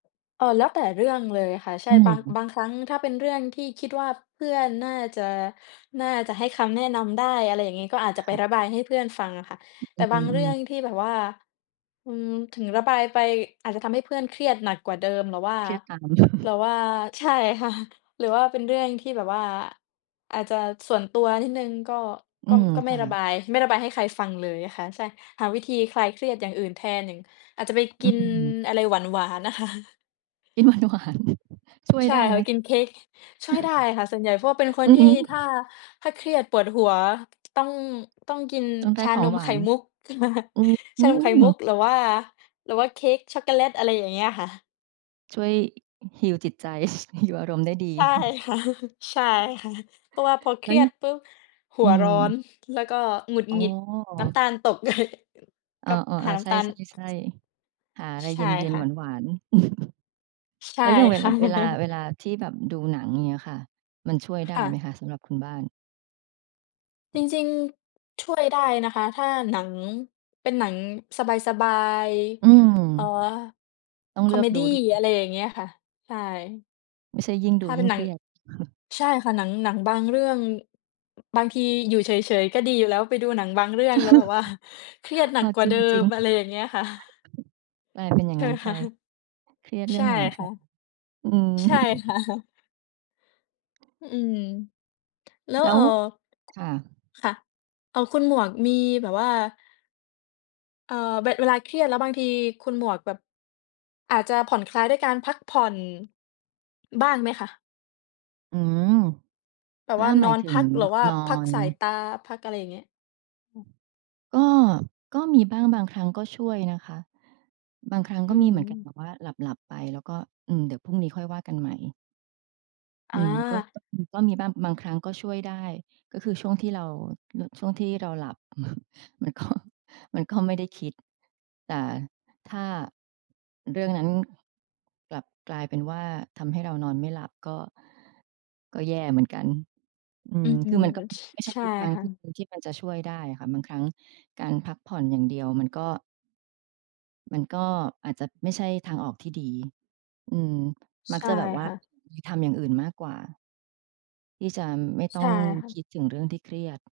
เอ่อ แล้วแต่เรื่องเลยค่ะ ใชอ่ ืบอาง ฮึ บางครั้งถ้าเป็นเรื่องที่คิดว่า เพื่อนน่าจะ น่าจะให้คำแนะนำได้ อะไรอย่างงี้ ก็อาจจคะไป่ะ ระบายให้เพื่อนฟังอะค่ะ แตอ ่อืบางเรื่อ องๆ ที่แบบว่า อืม ถึงระบายไป อาจจะทำให้เพื่อนเครียดหนักกว่าเดิม หรือว่า เครียดตาม หรือว่า ใช่ ค่ะ หรือว่าเป็นเรื่องที่แบบว่า อาจจะส่วนตัวนิดหนึ่ง ก็ อืก็ ม ก็ไคม่่ระะ บาย ไม่ระบายให้ใครฟังเลยอะค่ะ ใช่ หาวิธีคลายเครียดอย่างอื่นแทน อย่าง อาจจะไปอกืินม อะไรหวาน ๆ น่ะค่ะ กิน หวาน ๆ ช่วยใช่ได้ค่ไะ หม? ไปกินเค้ก ช่วยได้อะค่ะส่วนใหญ่ เพราะว่าเป็นคนอือทีฮ่ ึ ถ้า ถ้าเครียดปวดหัว ต้อง ต้องกินต้องได้ชาขอนงมหวไาข่น มุก อื้อฮชาืนมไข่มุก อ หรือว่า หรือว่าเค้กช็อกโกแลต อะไรอย่างเงี้ยค่ะ ช่วย heal จิตใจ heal อารมณ์ได้ดี ใช่ค่ะ ใช่ค่ะ เพราะว่าพอเคแล้รว ีย ยดปุ๊บ หอัืวร้อม น แล้วก็หงุดอ๋หงอ ิด น้ำตาลตก เลย อ้ก็หอ าๆ นๆ ้ใชำตาล ่ ๆ ๆ หาอะไรใชเ่ย็น ค่ะ ๆ หวาน ๆ ใชแ่ล้วอย่างเวคล่า ะ เวลา เวลาที่แบบดูหนังอย่างเงี้ยค่ะ มันช่วยไดค้่ไหมะ คะสำหรับคุณบ้าน? จริง ๆ ช่วยได้นะคะ ถ้าหนัง เป็นหนังสบาย อืม ๆ เอ่อ ต้องคเลอืเอมกดดู ี ด อะไรอย่างเงี้ยค่ะ ใช่ ไม่ใช่ยิ่งถดู้าเยป็ิ่นงหเนัคง รียด ใช่ค่ะ หนัง หนังบางเรื่อง บางทีอยู่เฉย ๆ ก็ดีอยู่แล้ว ไปดูหนังบางเรื่องแล้วแบบ ว่า เครียดหนเัอกอ กว่จารเิดิง จริม ง อะไรอย่างเงี้ยค่ะ กลายเป็น อย่ใาชง่งไัห้มนไคป ะ? เครียดเรใืช่อ่งหนัง ช คะ อืม ใช่ ค่ะ ฮึ อืม แล้แว ล้เอว ่อ ค่ะ ค่ะ เอ่อ คุณหมวกมีแบบว่า เอ่อ เว เวลาเครียดแล้วบางที คุณหมวกแบบ อาจจะผ่อนคลายด้วยการพักผ่อนบ้างไหมคะ? อืม แบถบ้าว่า หมนาอยนถึพง ัก หรืบ อว่านอพักสายน ตา พัก อะไรอย่างเงี้ย อืม ก็ ก็มีบ้าง บางครั้งก็ช่วยนะคะ บางครั้งอกื็มีเหมือนกันม แบบว่าหลับ ๆ ไป แล้วก็ อืม เดี๋ยวพรุ่งนี้ค่อยว่ากันใหม่ ออืม ก็ า ก็ ก็มีบ้าง บางครั้งก็ช่วยได้ ก็คือช่วงที่เรา ร ช่วงที่เราหลับ มันก็ มันก็ไม่ได้คิด แต่ถ้าเรื่องนั้นกลับกลายเป็นว่า ทำให้เรานอนไม่หลับก็ ก็แย่เหมือนกัน อือืม ม คือมันก็ช ไม่ใช่ใช่ทุกครั้งค่ที่ ะ ที่มันจะช่วยได้อะค่ะ บางครั้งการพักผ่อนอย่างเดียวมันก็ มันก็อาจจะไม่ใช่ทางออกที่ดี อืม มัใกชจ่ะแบบว่าค่ะ ไปทำอย่างอื่นมากกว่า ที่จะไม่ต้ใชอ่งค่ะ คิดถึงเรื่องที่เครียด